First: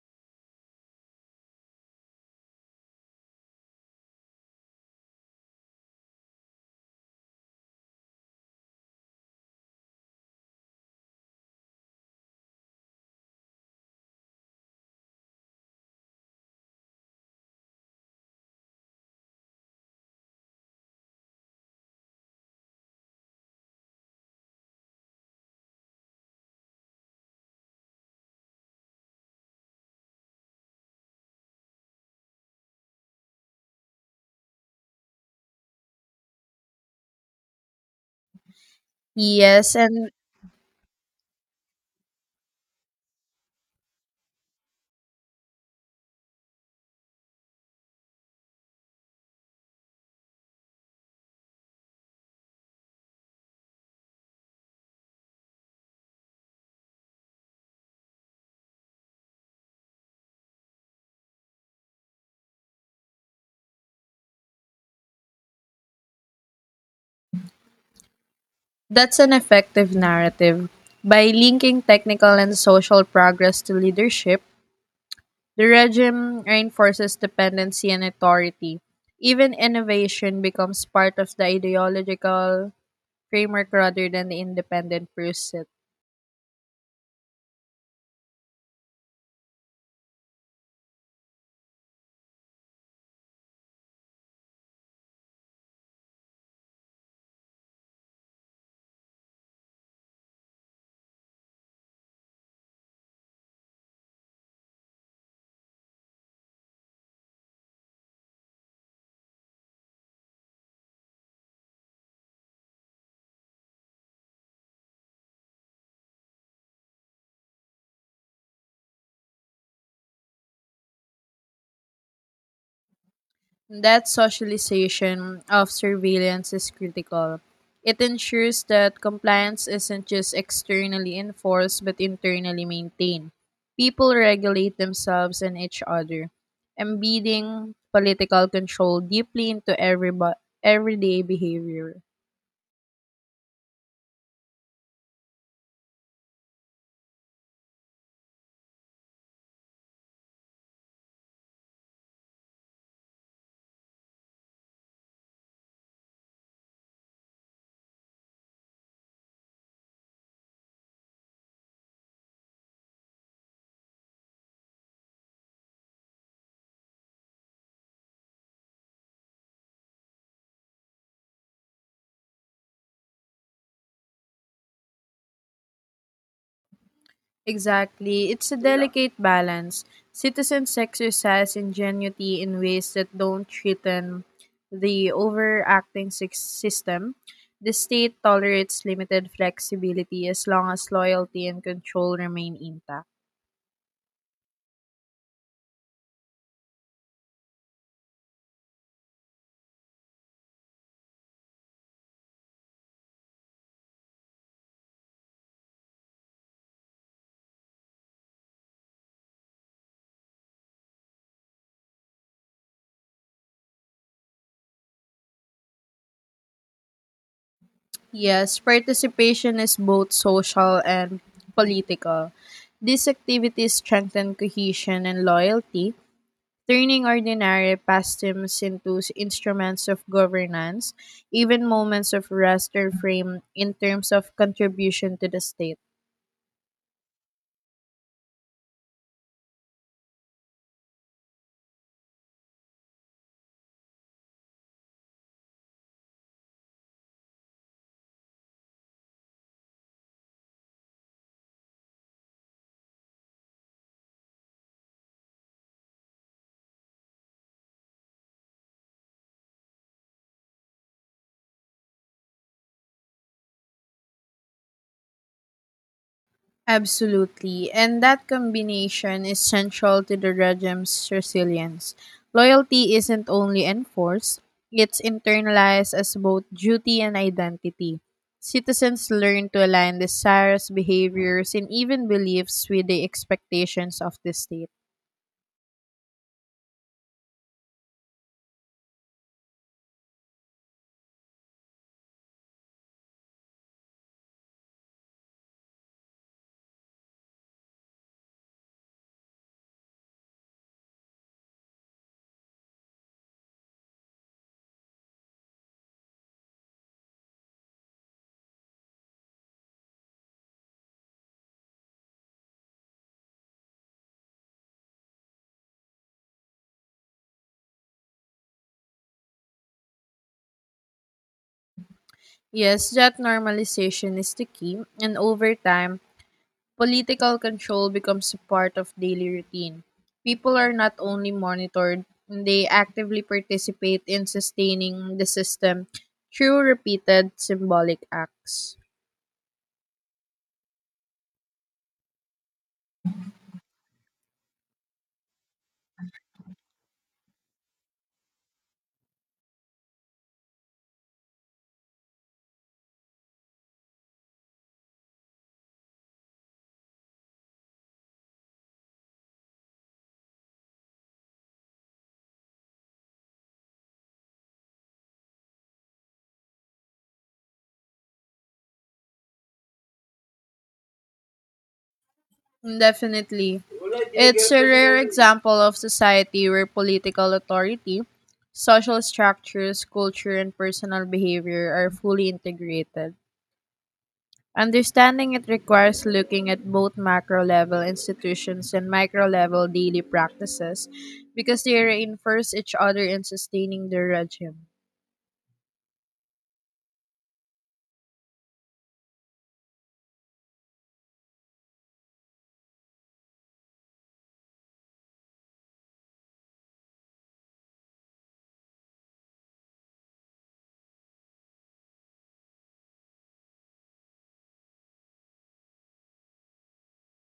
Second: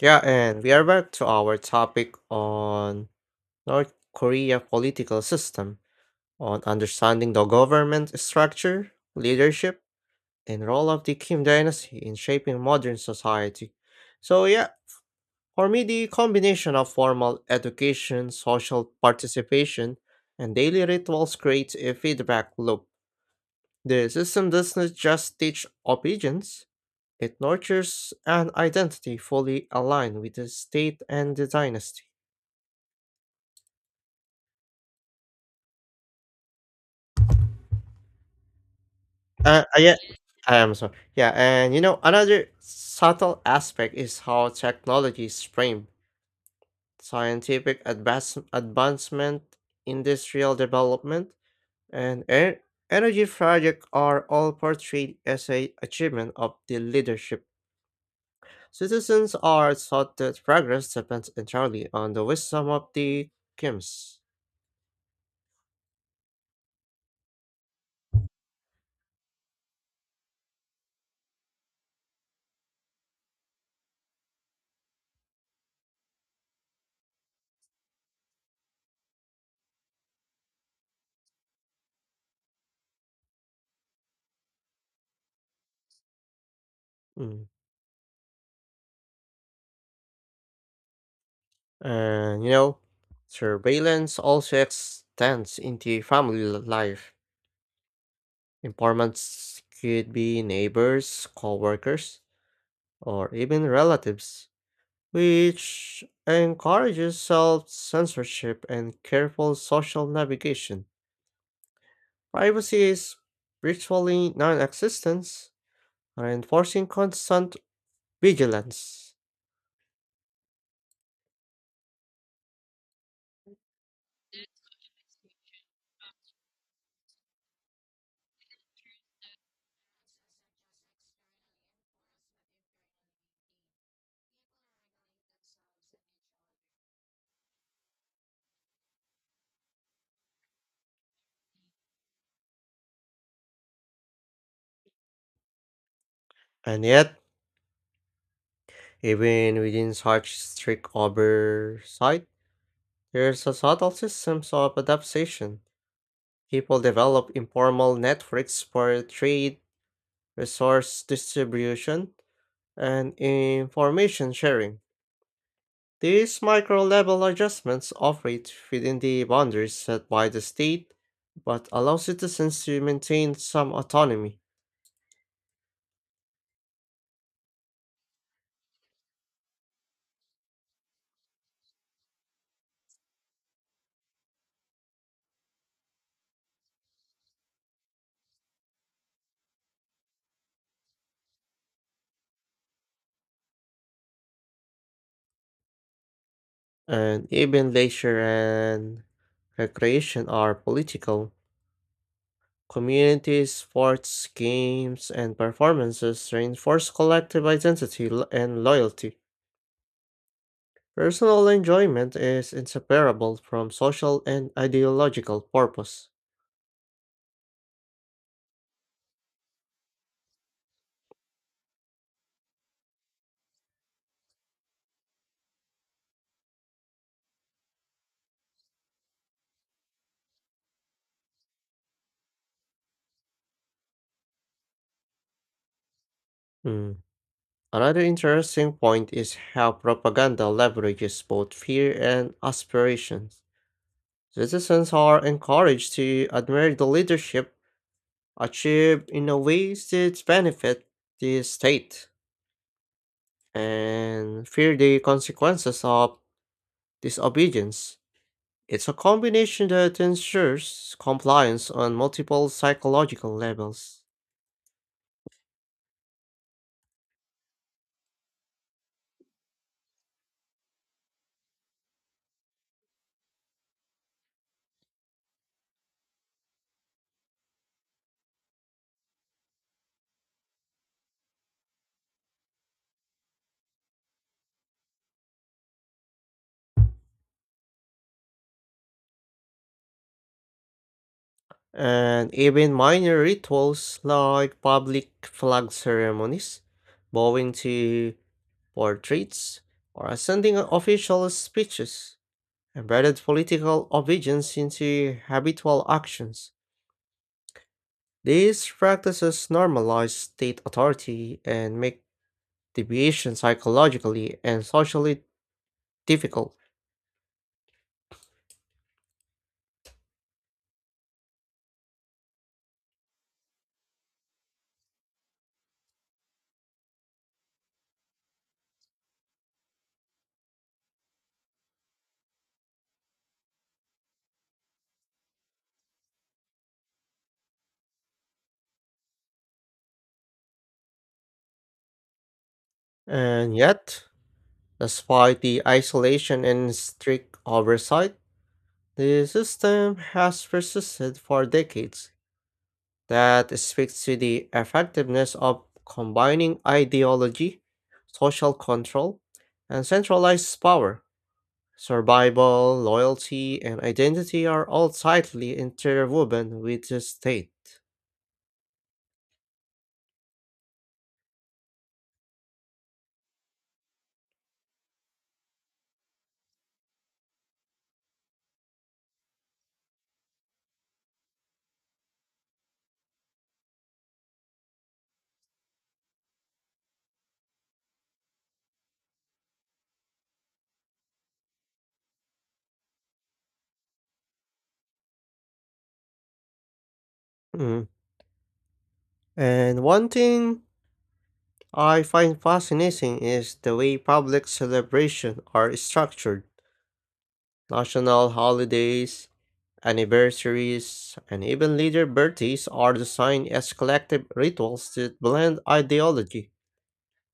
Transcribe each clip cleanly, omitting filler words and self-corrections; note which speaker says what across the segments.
Speaker 1: Yeah, and we are back to our topic on North Korea political system, on understanding the government structure, leadership, and role of the Kim dynasty in shaping modern society. So yeah, for me the combination of formal education, social participation, and daily rituals creates a feedback loop. The system does not just teach obedience, it nurtures an identity fully aligned with the state and the dynasty. Uh,
Speaker 2: Yes,
Speaker 1: uh, yeah,
Speaker 2: and
Speaker 1: I am sorry. Yeah, and you know, another subtle aspect is how technology is framed. Advancement, industrial development, and energy project are all portrayed as a achievement of the leadership. Citizens are taught that progress depends entirely on the wisdom of the Kims.
Speaker 2: that's an effective narrative. By linking technical and social progress to leadership, the regime reinforces dependency and authority. Even innovation becomes part of the ideological framework rather than the independent pursuit.
Speaker 1: Mm. And you know, surveillance also extends into family life. Informants could be neighbors, coworkers, or even relatives, which encourages self censorship and careful social navigation. Privacy is virtually non existent, reinforcing constant vigilance.
Speaker 2: That socialization of surveillance is critical. It ensures that compliance isn't just externally enforced but internally maintained. People regulate themselves and each other, embedding political control deeply into everyday behavior.
Speaker 1: And yet, even within such strict oversight, there's a subtle systems of adaptation. People develop informal networks for trade resource distribution, and information sharing. These micro level adjustments operate within the boundaries set by the state, but allow citizens to maintain some autonomy.
Speaker 2: Exactly. It's a delicate balance. Citizens exercise ingenuity in ways that don't threaten the overacting system. The state tolerates limited flexibility as long as loyalty and control remain intact.
Speaker 1: And even leisure and recreation are political. Community sports, games, and performances reinforce collective identity and loyalty. Personal enjoyment is inseparable from social and ideological purpose.
Speaker 2: Yes, participation is both social and political. These activities strengthen cohesion and loyalty, turning ordinary pastimes into instruments of governance. Even moments of rest are framed in terms of contribution to the state.
Speaker 1: Mm. Another interesting point is how propaganda leverages both fear and aspirations. Citizens are encouraged to admire the leadership achieved in a way that benefit the state and fear the consequences of disobedience. It's a combination that ensures compliance on multiple psychological levels.
Speaker 2: Absolutely, and that combination is central to the regime's resilience. Loyalty isn't only enforced, it's internalized as both duty and identity. Citizens learn to align desires, behaviors, and even beliefs with the expectations of the state.
Speaker 1: And even minor rituals like public flag ceremonies, bowing to portraits, or ascending official speeches embedded political obedience into habitual actions. These practices normalize state authority and make deviation psychologically and socially difficult.
Speaker 2: Yes, that normalization is the key, and over time, political control becomes a part of daily routine. People are not only monitored, they actively participate in sustaining the system through repeated symbolic acts.
Speaker 1: And yet, despite the isolation and strict oversight, the system has persisted for decades. That speaks to the effectiveness of combining ideology, social control, and centralized power. Survival, loyalty, and identity are all tightly interwoven with the state.
Speaker 2: Definitely. It's a rare example of society where political authority, social structures, culture, and personal behavior are fully integrated. Understanding it requires looking at both macro level institutions and micro level daily practices because they reinforce each other in sustaining the regime.
Speaker 1: Mm. And one thing I find fascinating is the way public celebrations are structured. National holidays, anniversaries, and even leader birthdays are designed as collective rituals that blend ideology,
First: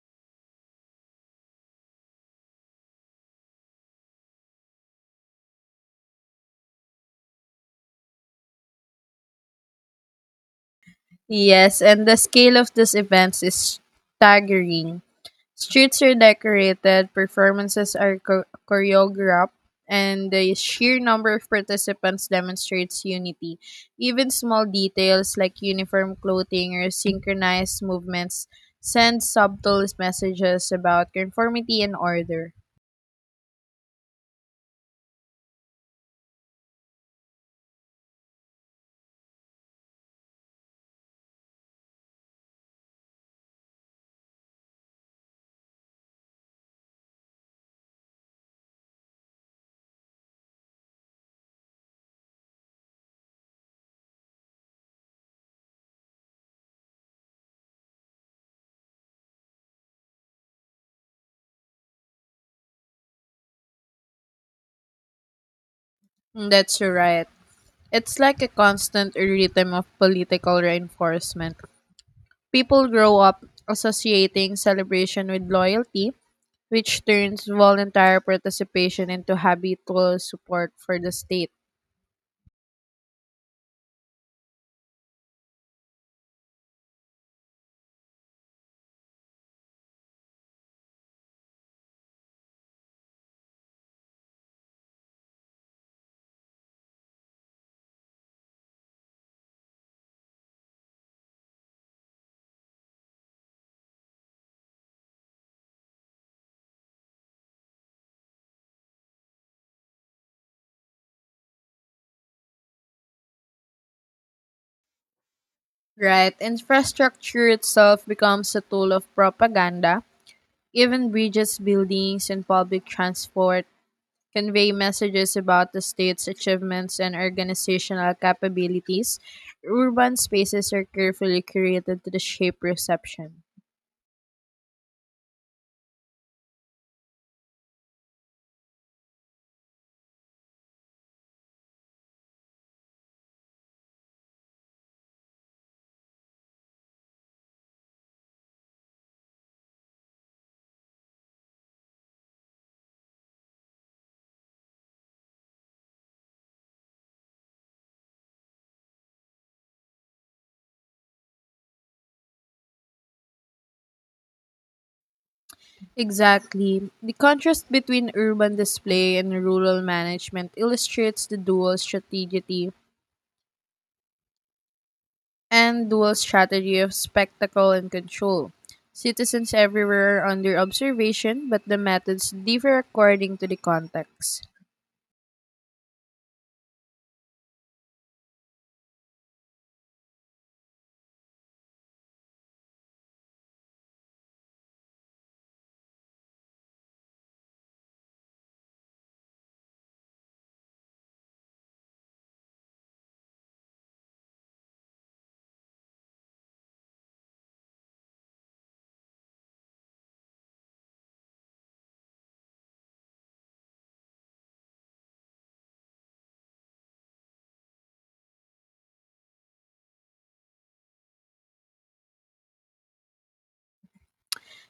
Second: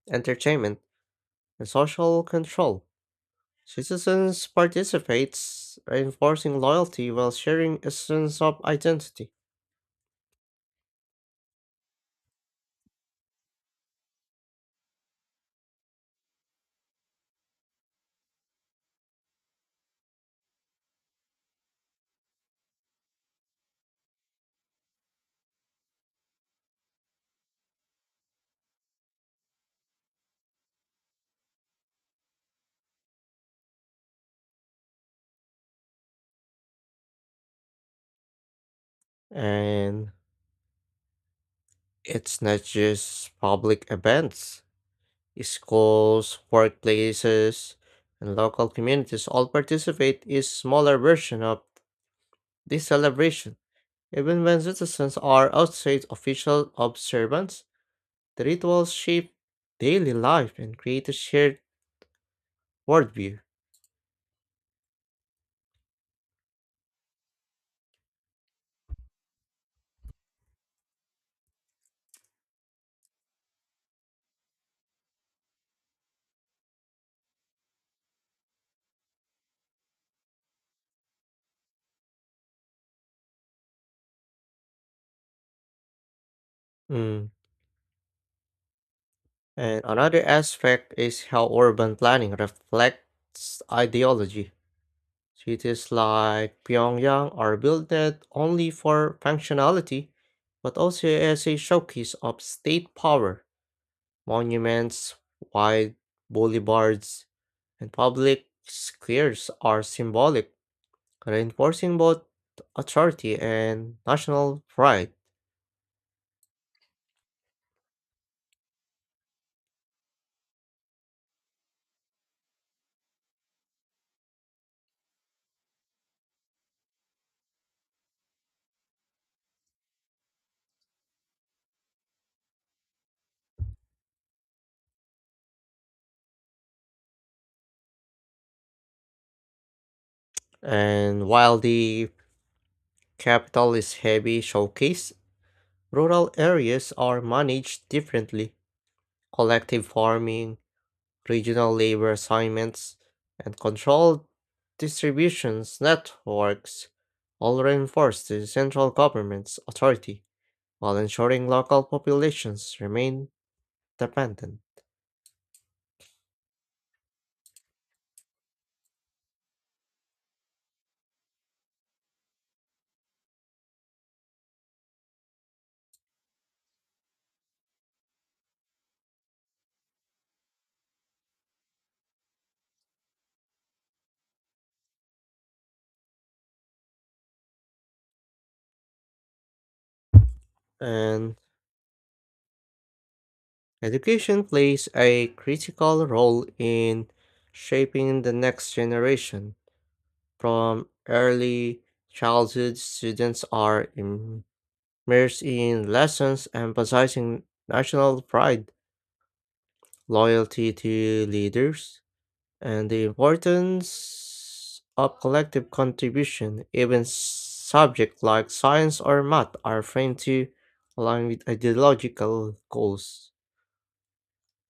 Speaker 1: entertainment, and social control. Citizens participates, reinforcing loyalty while sharing a sense of identity.
Speaker 2: Yes, and the scale of these events is staggering. Streets are decorated, performances are choreographed, and the sheer number of participants demonstrates unity. Even small details like uniform clothing or synchronized movements send subtle messages about conformity and order.
Speaker 1: And it's not just public events. Schools, workplaces, and local communities all participate in smaller version of this celebration. Even when citizens are outside official observance, the rituals shape daily life and create a shared worldview.
Speaker 2: Mm, that's right. It's like a constant rhythm of political reinforcement. People grow up associating celebration with loyalty, which turns voluntary participation into habitual support for the state.
Speaker 1: Mm. And another aspect is how urban planning reflects ideology. Cities like Pyongyang are built not only for functionality, but also as a showcase of state power. Monuments, wide boulevards, and public squares are symbolic, reinforcing both authority and national pride.
Speaker 2: Right? Infrastructure itself becomes a tool of propaganda. Even bridges, buildings, and public transport convey messages about the state's achievements and organizational capabilities. Urban spaces are carefully curated to the shape perception.
Speaker 1: And while the capital is heavy showcase, rural areas are managed differently. Collective farming, regional labor assignments, and controlled distributions networks all reinforce the central government's authority while ensuring local populations remain dependent.
Speaker 2: Exactly. The contrast between urban display and rural management illustrates the dual strategy of spectacle and control. Citizens everywhere are under observation, but the methods differ according to the context.
Speaker 1: And education plays a critical role in shaping the next generation. From early childhood, mayors in lessons emphasizing national pride, loyalty to leaders, and the importance of collective contribution. Even subjects like science or math are framed to align with ideological goals.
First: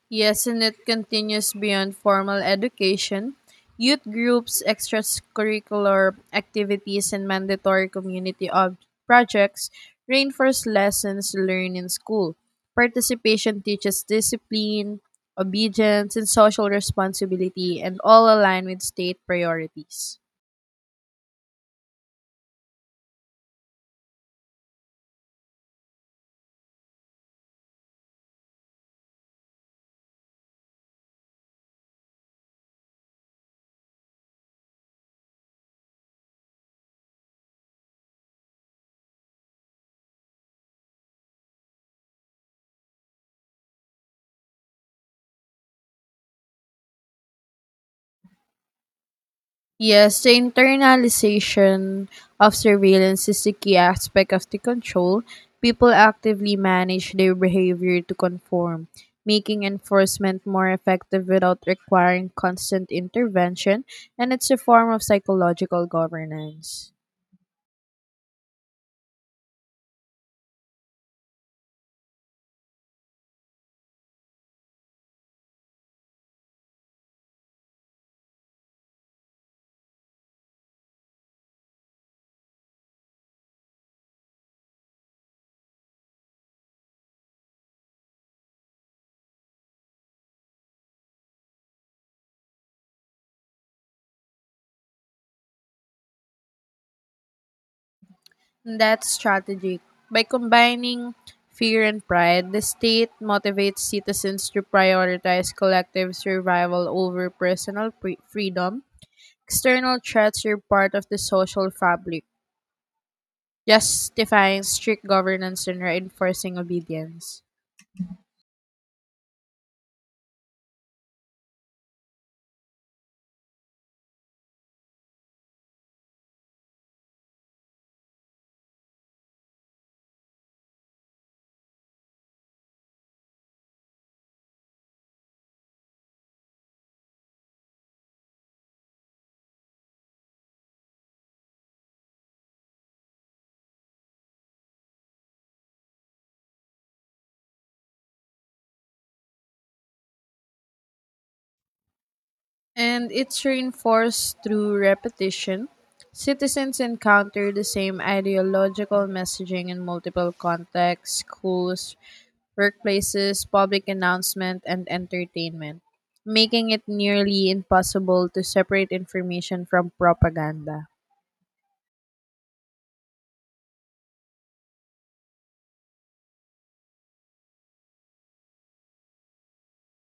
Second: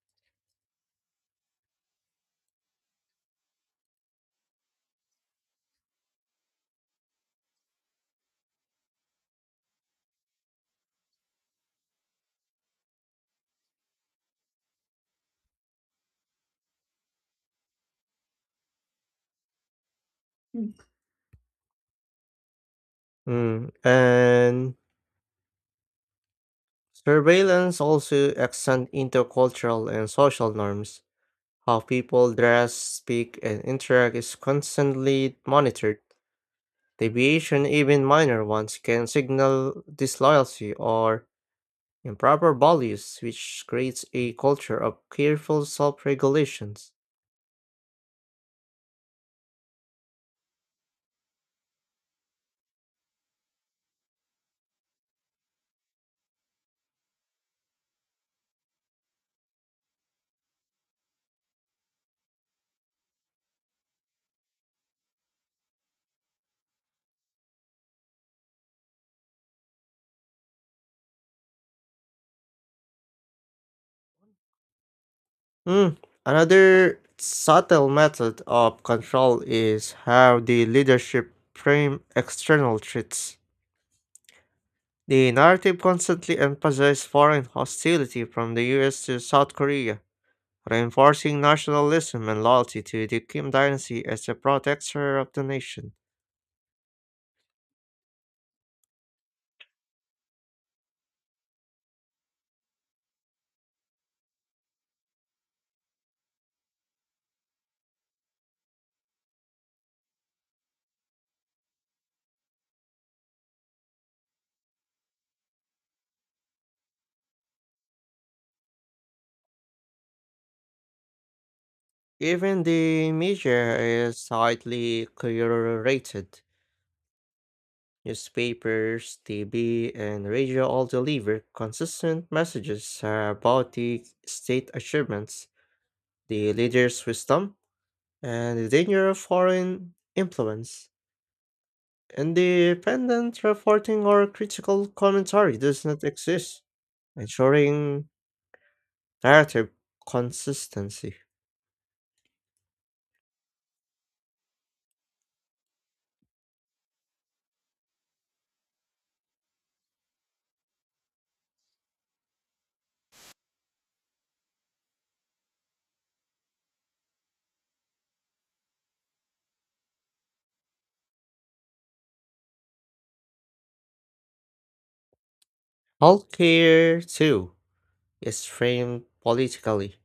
Speaker 2: Yes, and it continues beyond formal education. Youth groups, extracurricular activities, and mandatory community projects reinforce lessons learned in school. Participation teaches discipline, obedience, and social responsibility, and all align with state priorities.
Speaker 1: Mm, and surveillance also extends into cultural and social norms. How people dress, speak, and interact is constantly monitored. Deviation, even minor ones, can signal disloyalty or improper values, which creates a culture of careful self regulations.
Speaker 2: Yes, the internalization of surveillance is the key aspect of the control. People actively manage their behavior to conform, making enforcement more effective without requiring constant intervention, and it's a form of psychological governance.
Speaker 1: Hmm. Another subtle method of control is how the leadership frame external threats. The narrative constantly emphasizes foreign hostility from the US to South Korea, reinforcing nationalism and loyalty to the Kim dynasty as a protector of the nation.
Speaker 2: That's strategic. By combining fear and pride, the state motivates citizens to prioritize collective survival over personal freedom. External threats are part of the social fabric, justifying strict governance and reinforcing obedience.
Speaker 1: Even the media is slightly curated. Newspapers, TV, and radio all deliver consistent messages about the state achievements, the leader's wisdom, and the danger of foreign influence. Independent reporting or critical commentary does not exist, ensuring narrative consistency.
Speaker 2: And it's reinforced through repetition. Citizens encounter the same ideological messaging in multiple contexts: schools, workplaces, public announcement, and entertainment, making it nearly impossible to separate information from propaganda.
Speaker 1: Healthcare, too, is framed politically.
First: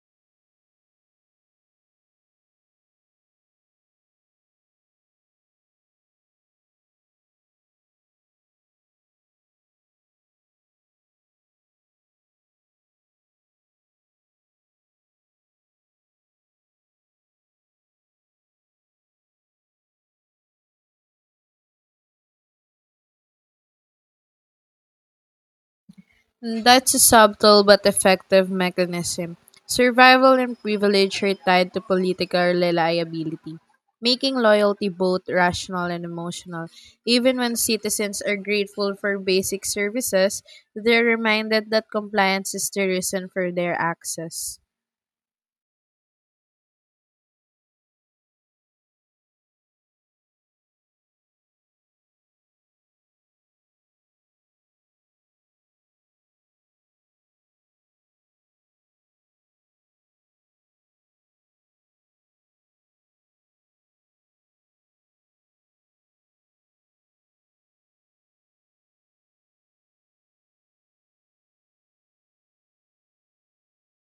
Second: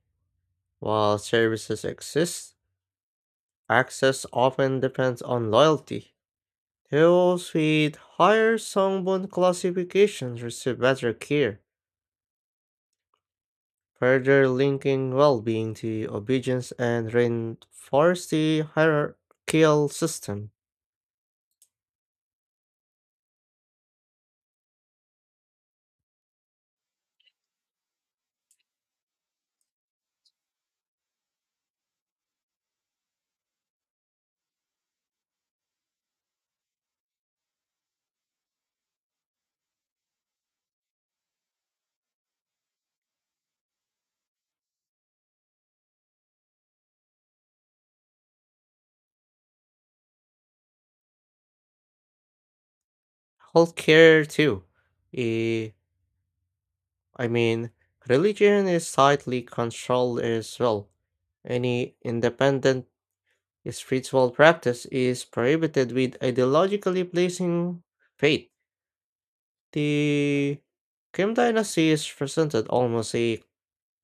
Speaker 1: While services exist, access often depends on loyalty. Those with higher Songbun classifications receive better care, further linking well-being to obedience and reinforce the hierarchical system.
Speaker 2: That's a subtle but effective mechanism. Survival and privilege are tied to political reliability, making loyalty both rational and emotional. Even when citizens are grateful for basic services, they're reminded that compliance is the reason for their access.
Speaker 1: Healthcare too. Eh, I mean, Religion is tightly controlled as well. Any independent spiritual practice is prohibited with ideologically pleasing faith. The Kim dynasty is presented almost a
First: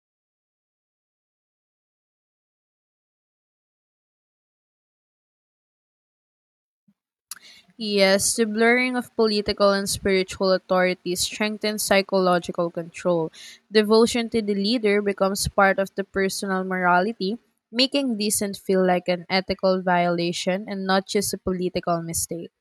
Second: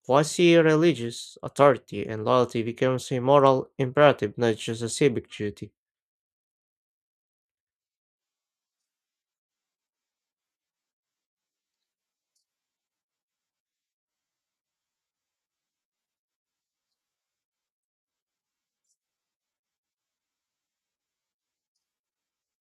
Speaker 1: quasi-religious authority, and loyalty becomes a moral imperative, not just a civic duty.
Speaker 2: Yes, the blurring of political and spiritual authority strengthens psychological control. Devotion to the leader becomes part of the personal morality, making dissent feel like an ethical violation and not just a political mistake.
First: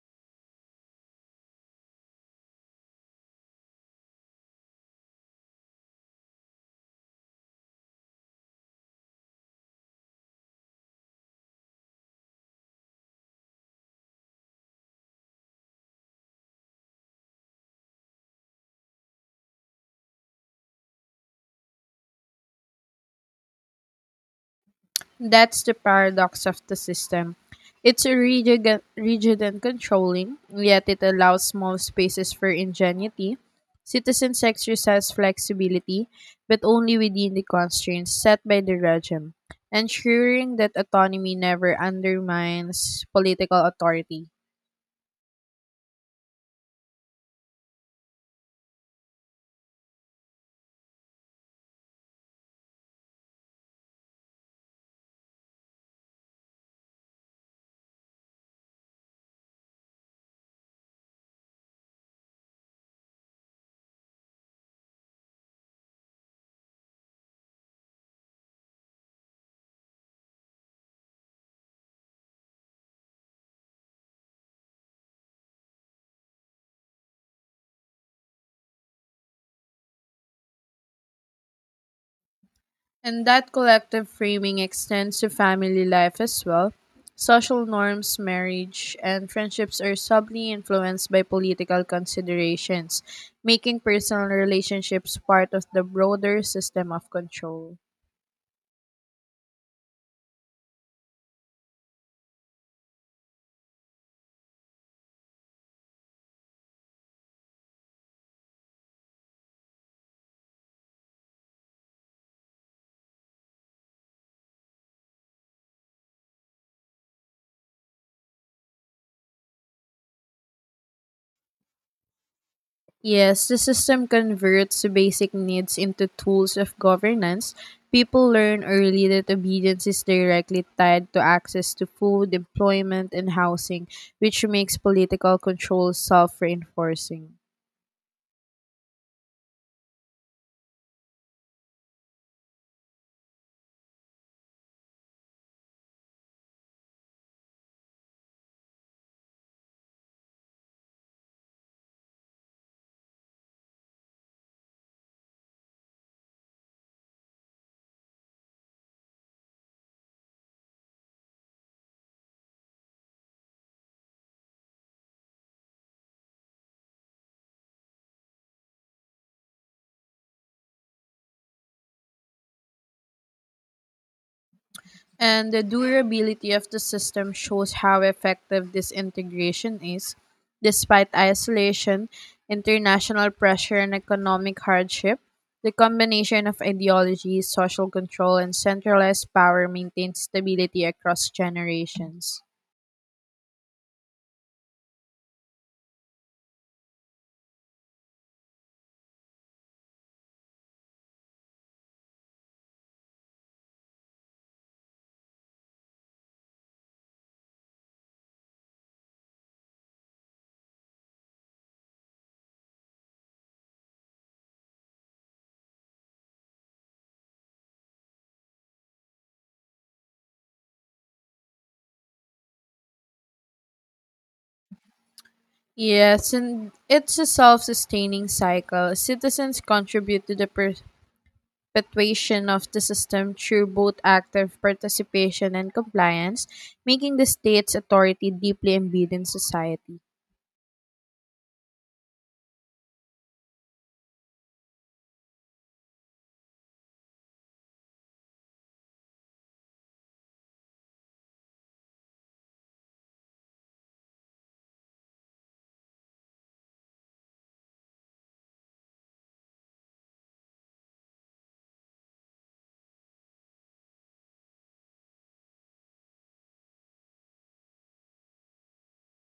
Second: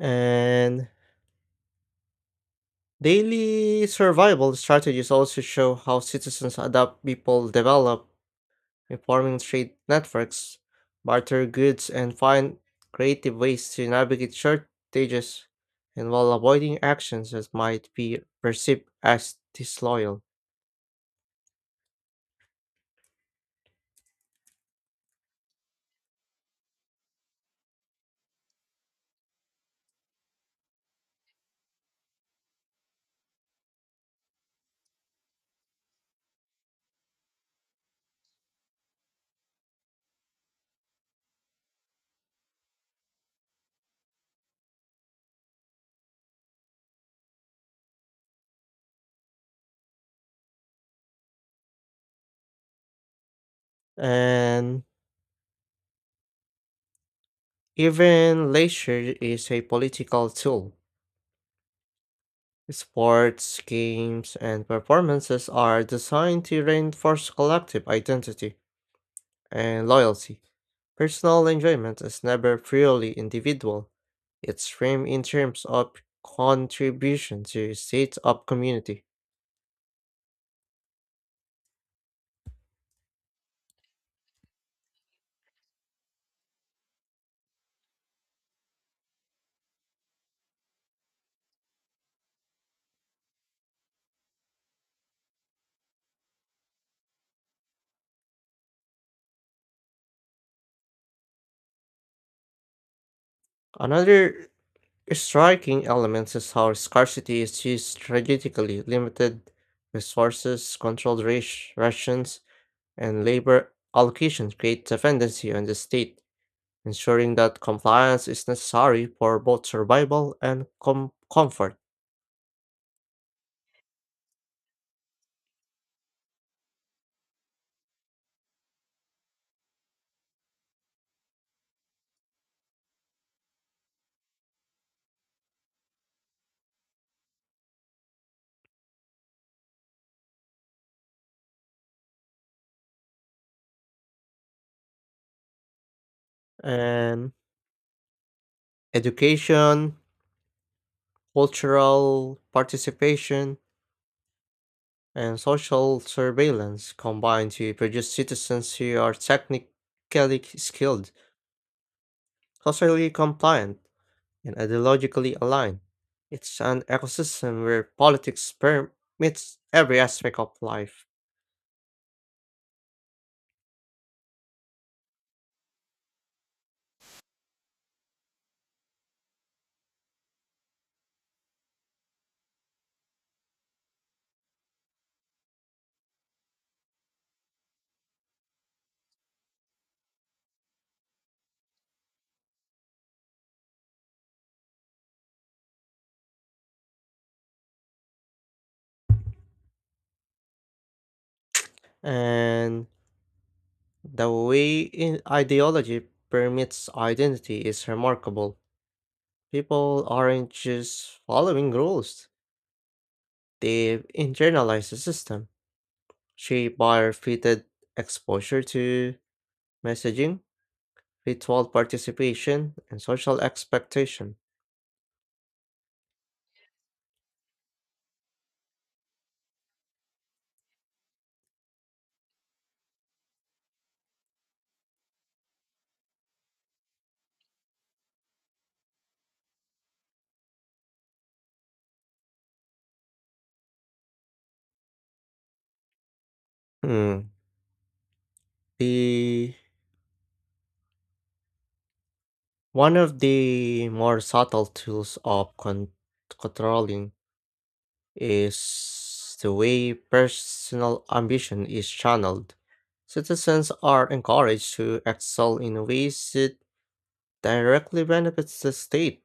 Speaker 1: And daily survival strategies also show how citizens adapt, people develop, reforming trade networks, barter goods, and find creative ways to navigate shortages and while avoiding actions that might be perceived as disloyal.
Speaker 2: That's the paradox of the system. It's rigid and controlling, yet it allows small spaces for ingenuity. Citizens exercise flexibility, but only within the constraints set by the regime, ensuring that autonomy never undermines political authority.
Speaker 1: And even leisure is a political tool. Sports, games, and performances are designed to reinforce collective identity and loyalty. Personal enjoyment is never purely individual. It's framed in terms of contribution to a state of community.
Speaker 2: And that collective framing extends to family life as well. Social norms, marriage, and friendships are subtly influenced by political considerations, making personal relationships part of the broader system of control.
Speaker 1: Another striking element is how scarcity is used strategically. Limited resources, rations, and labor allocation create dependency on the state, ensuring that compliance is necessary for both survival and comfort.
Speaker 2: Yes, the system converts basic needs into tools of governance. People learn early that obedience is directly tied to access to food, employment, and housing, which makes political control self reinforcing.
Speaker 1: And education, cultural participation, and social surveillance combine to produce citizens who are technically skilled, socially compliant, and ideologically aligned. It's an ecosystem where politics permeates every aspect of life,
Speaker 2: And the durability of the system shows how effective this integration is. Despite isolation, international pressure, and economic hardship, the combination of ideology, social control, and centralized power maintains stability across generations.
Speaker 1: and the way in ideology permeates identity is remarkable. People aren't just following rules, they've internalized the system. Shape bar fitted exposure to messaging, ritual participation, and social expectation.
Speaker 2: Yes, and it's a self sustaining cycle. Citizens contribute to the perpetuation of the system through both active participation and compliance, making the state's authority deeply embedded in society.
Speaker 1: Hmm. The one of the more subtle tools of controlling is the way personal ambition is channeled. Citizens are encouraged to excel in ways that directly benefits the state,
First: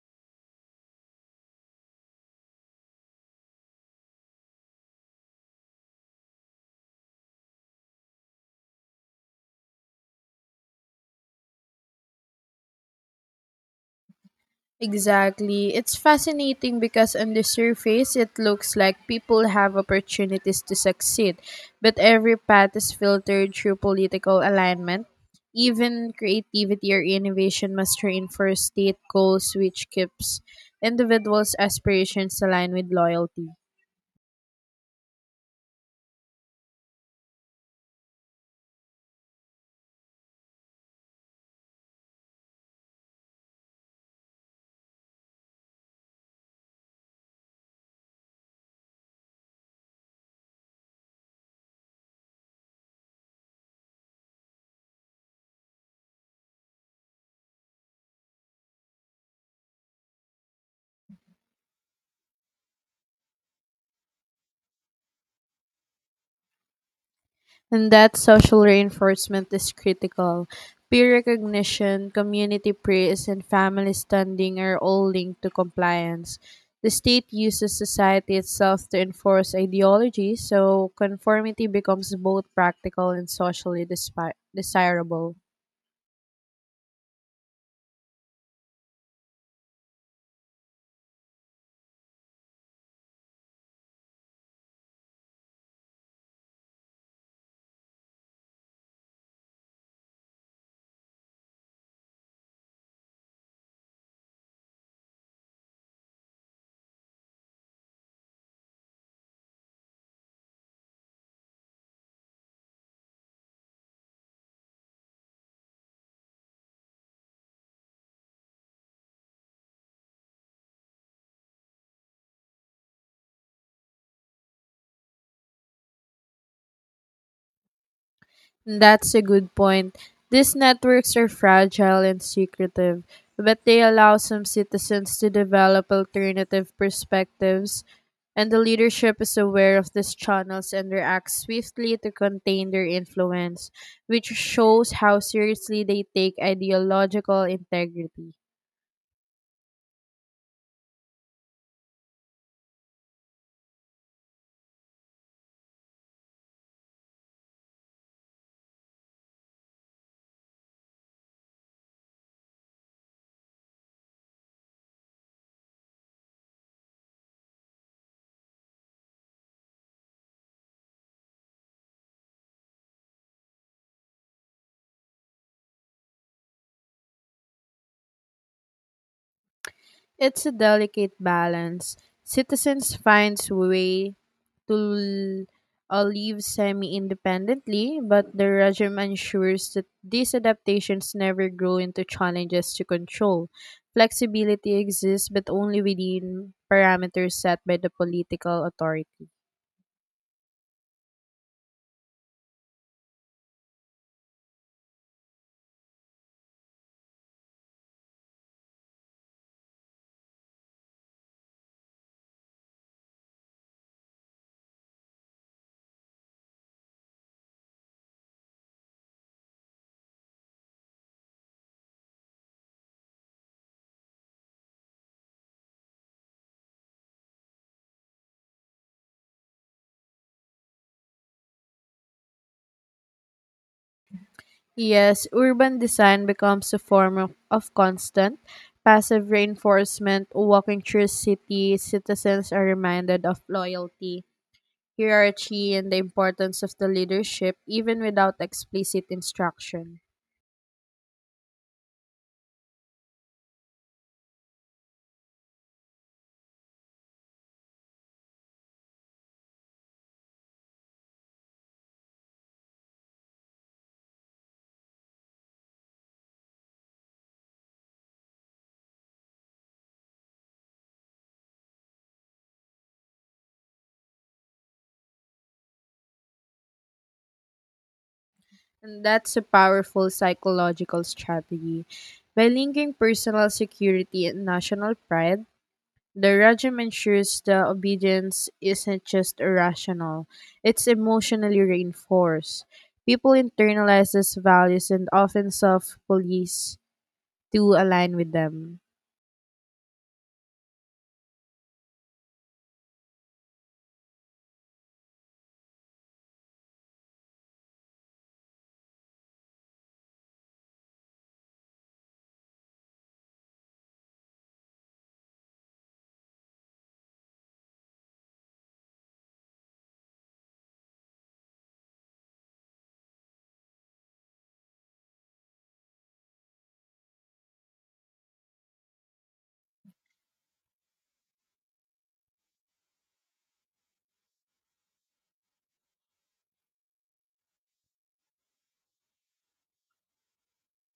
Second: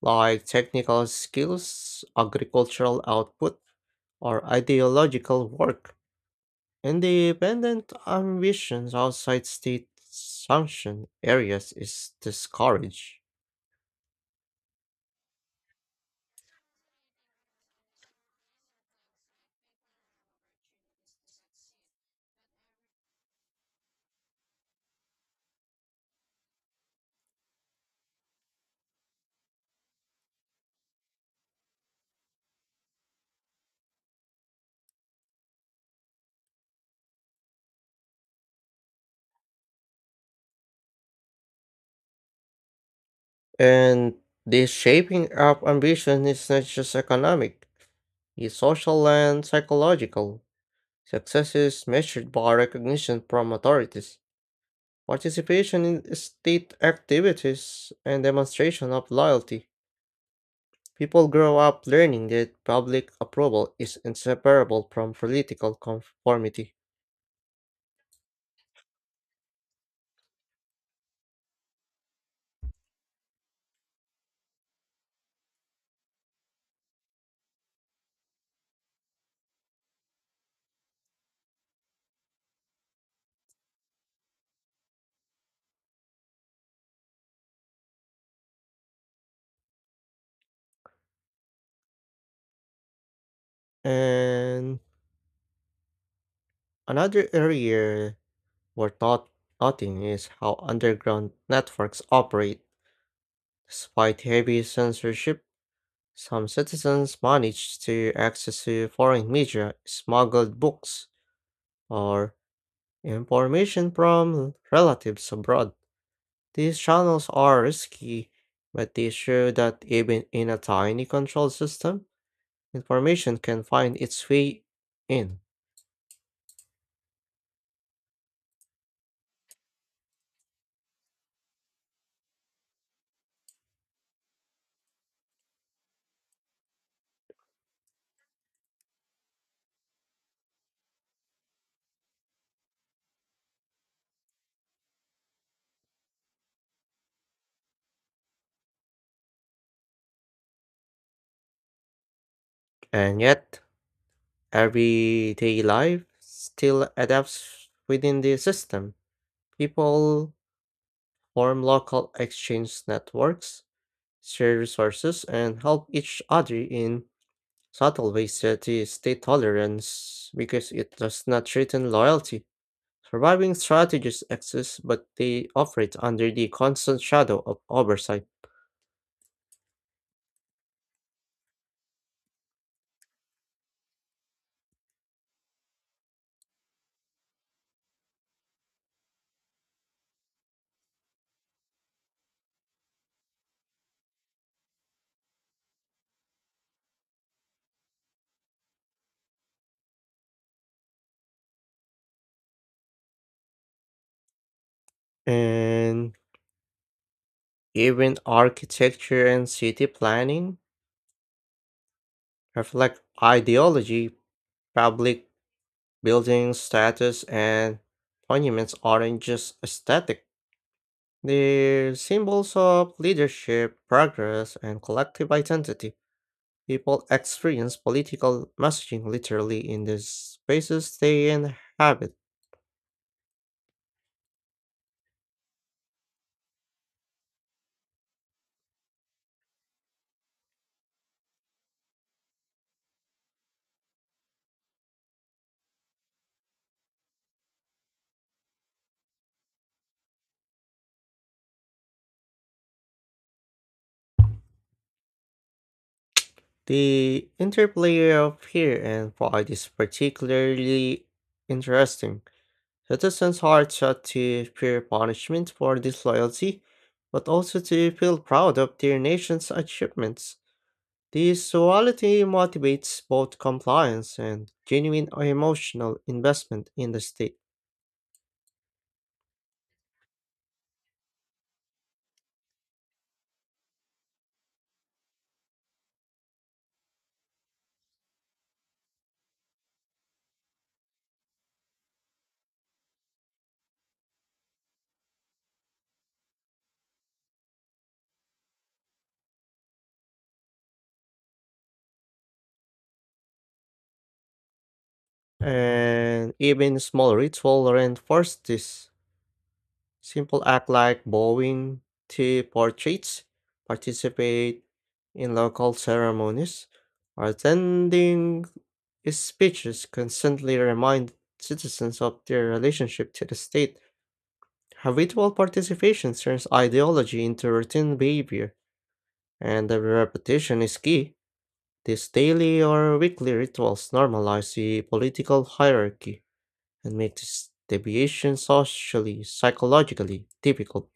Speaker 1: like technical skills, agricultural output, or ideological work, independent ambitions outside state sanctioned areas is discouraged.
Speaker 2: Exactly. It's fascinating because on the surface, it looks like people have opportunities to succeed, but every path is filtered through political alignment. Even creativity or innovation must reinforce state goals, which keeps individuals' aspirations aligned with loyalty.
Speaker 1: And this shaping up ambition is not just economic, it's social and psychological. Success is measured by recognition from authorities, participation in state activities, and demonstration of loyalty. People grow up learning that public approval is inseparable from political conformity.
Speaker 2: And that social reinforcement is critical. Peer recognition, community praise, and family standing are all linked to compliance. The state uses society itself to enforce ideology, so conformity becomes both practical and socially desirable.
Speaker 1: And another area where thoughting is how underground networks operate. Despite heavy censorship, some citizens manage to access to foreign media, smuggled books, or information from relatives abroad. These channels are risky, but they show that even in a tiny control system, information can find its way in.
Speaker 2: That's a good point. These networks are fragile and secretive, but they allow some citizens to develop alternative perspectives, and the leadership is aware of these channels and reacts swiftly to contain their influence, which shows how seriously they take ideological integrity.
Speaker 1: And yet, everyday life still adapts within the system. People form local exchange networks, share resources, and help each other in subtle ways that is stay tolerance because it does not threaten loyalty. Surviving strategies exist, but they operate under the constant shadow of oversight.
Speaker 2: It's a delicate balance. Citizens find a way to live semi independently, but the regime ensures that these adaptations never grow into challenges to control. Flexibility exists, but only within parameters set by the political authority.
Speaker 1: And even architecture and city planning reflect ideology, public buildings, statues, and monuments aren't just aesthetic, they're symbols of leadership, progress, and collective identity. People experience political messaging literally in the spaces they inhabit.
Speaker 2: Yes, urban design becomes a form of constant passive reinforcement. Walking through city, citizens are reminded of loyalty hierarchy and the importance of the leadership even without explicit instruction.
Speaker 1: The interplay of fear and pride is particularly interesting. Citizens are taught to fear punishment for disloyalty, but also to feel proud of their nation's achievements. This duality motivates both compliance and genuine emotional investment in the state.
Speaker 2: And that's a powerful psychological strategy. By linking personal security and national pride, the regime ensures the obedience isn't just irrational, it's emotionally reinforced. People internalize these values and often self police to align with them.
Speaker 1: And even small ritual reinforce this. Simple act like bowing to portraits, participate in local ceremonies, or attending speeches constantly remind citizens of their relationship to the state. Habitual participation turns ideology into routine behavior. And the repetition is key. These daily or weekly rituals normalize the political hierarchy and make this deviation socially, psychologically difficult.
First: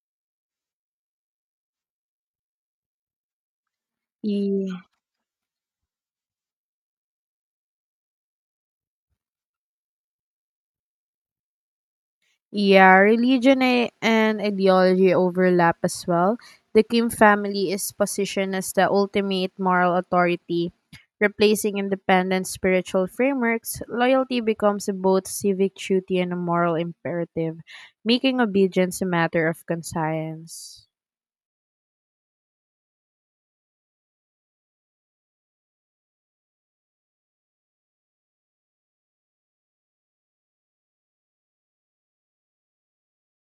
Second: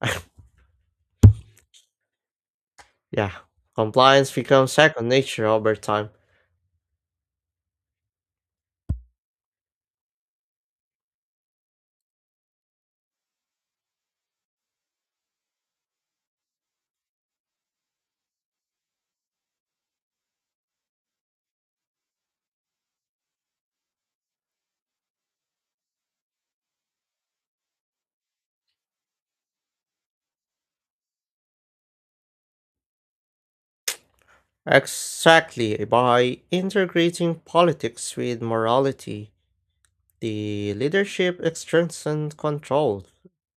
Speaker 1: Yeah, compliance becomes
Speaker 2: Yeah.
Speaker 1: second nature over time.
Speaker 2: Yeah, and ideology overlap as well. The Kim family is positioned as the ultimate moral authority, replacing independent spiritual frameworks. Loyalty becomes both civic duty and a moral imperative, making obedience a matter of conscience.
Speaker 1: Exactly, by integrating politics with morality, the leadership is strength and control.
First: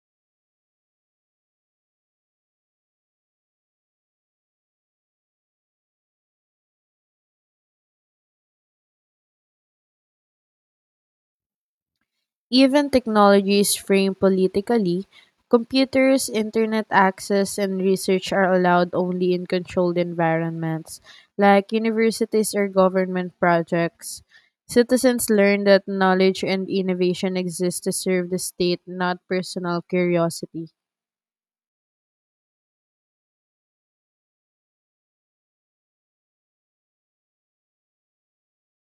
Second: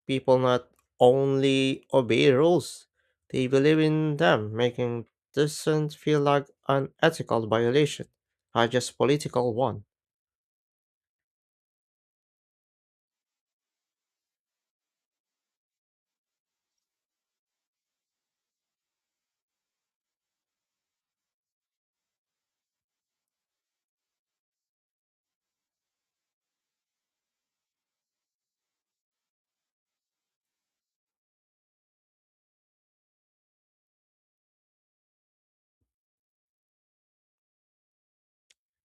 Speaker 1: People not only obey rules, they believe in them, making dissent feel like an ethical violation, not just political one.
Speaker 2: Even technology is framed politically. Computers, internet access, and research are allowed only in controlled environments, like universities or government projects. Citizens learn that knowledge and innovation exist to serve the state, not personal curiosity.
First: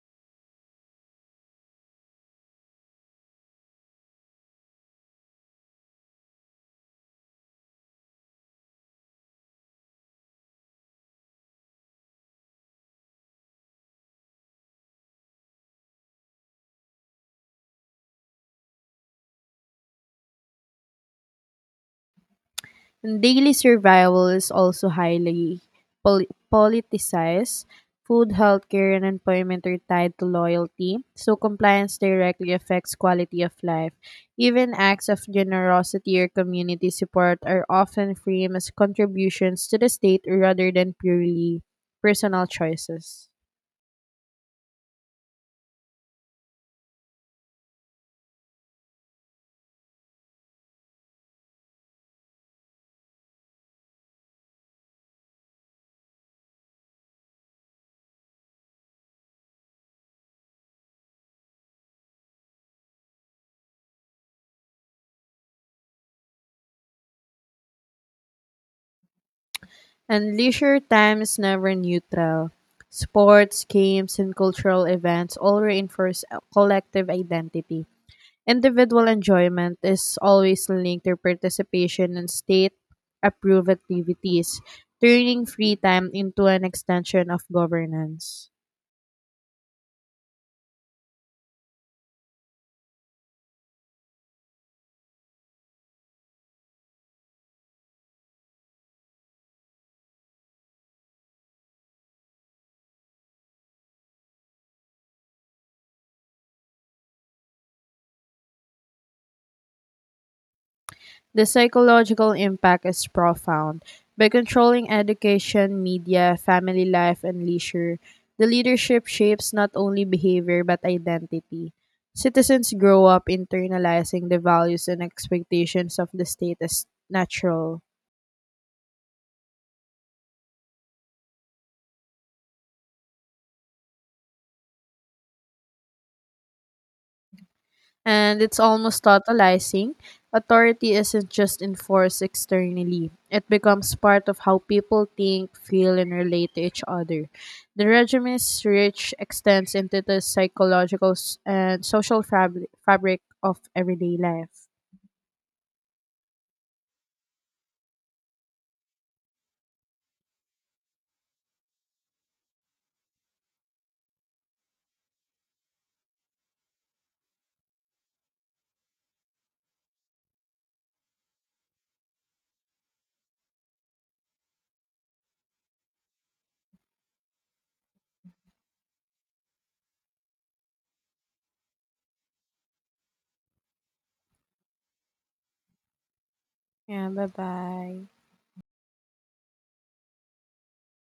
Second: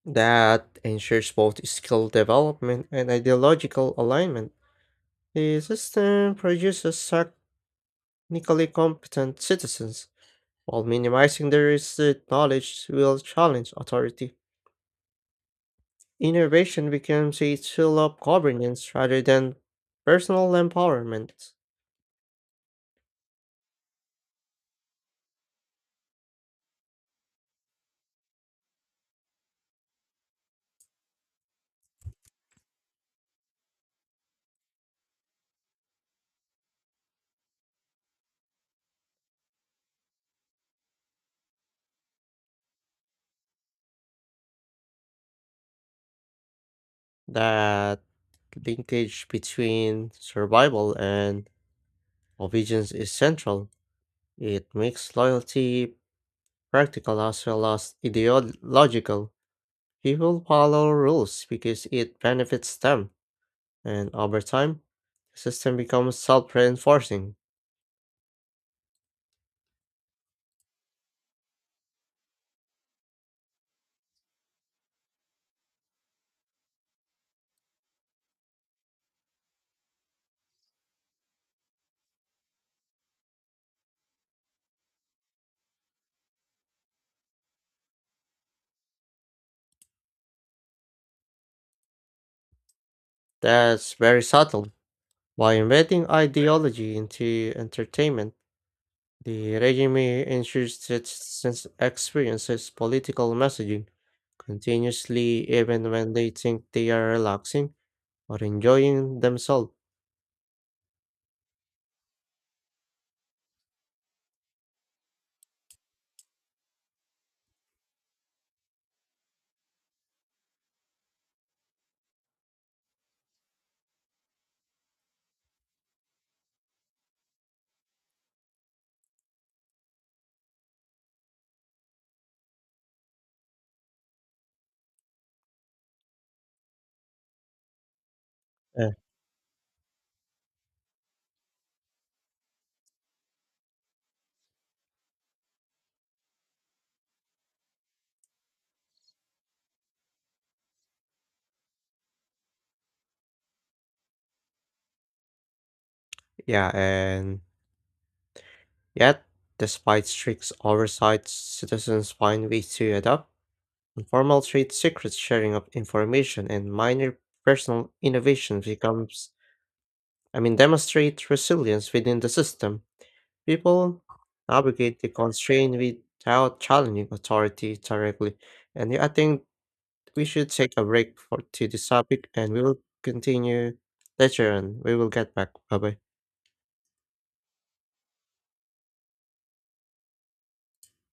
Speaker 1: That ensures both skill development and ideological alignment. The system produces technically competent citizens while minimizing their risks knowledge will challenge authority. Innovation becomes a tool of governance rather than personal empowerment.
Speaker 2: Daily survival is also highly politicized. Food, healthcare, and employment are tied to loyalty, so compliance directly affects quality of life. Even acts of generosity or community support are often framed as contributions to the state rather than purely personal choices.
Speaker 1: That linkage between survival and obedience is central. It makes loyalty practical as well as ideological. People follow rules because it benefits them, and over time, the system becomes self reinforcing.
Speaker 2: And leisure time is never neutral. Sports, games, and cultural events all reinforce a collective identity. Individual enjoyment is always linked to participation in state approved activities, turning free time into an extension of governance.
Speaker 1: That's very subtle. By embedding ideology into entertainment, the regime ensures that citizens experiences political messaging continuously even when they think they are relaxing or enjoying themselves.
Speaker 2: The psychological impact is profound. By controlling education, media, family life, and leisure, the leadership shapes not only behavior but identity. Citizens grow up internalizing the values and expectations of the state as natural. And it's
Speaker 1: Uh,
Speaker 2: almost totalizing. Authority isn't just enforced externally, it becomes part of how people think, feel, and relate to each other. The regime's reach extends into the psychological and social fabric of everyday life.
Speaker 1: yeah, and yet, despite strict oversight, citizens find ways to adopt informal trade secrets, sharing of information, and minor personal innovations becomes, I mean, demonstrate resilience within the system. People navigate the constraint without challenging authority directly. And yeah, I think we should take a break for to this topic and we will continue later on. We will get back. Bye bye.
Speaker 2: Yeah, bye bye.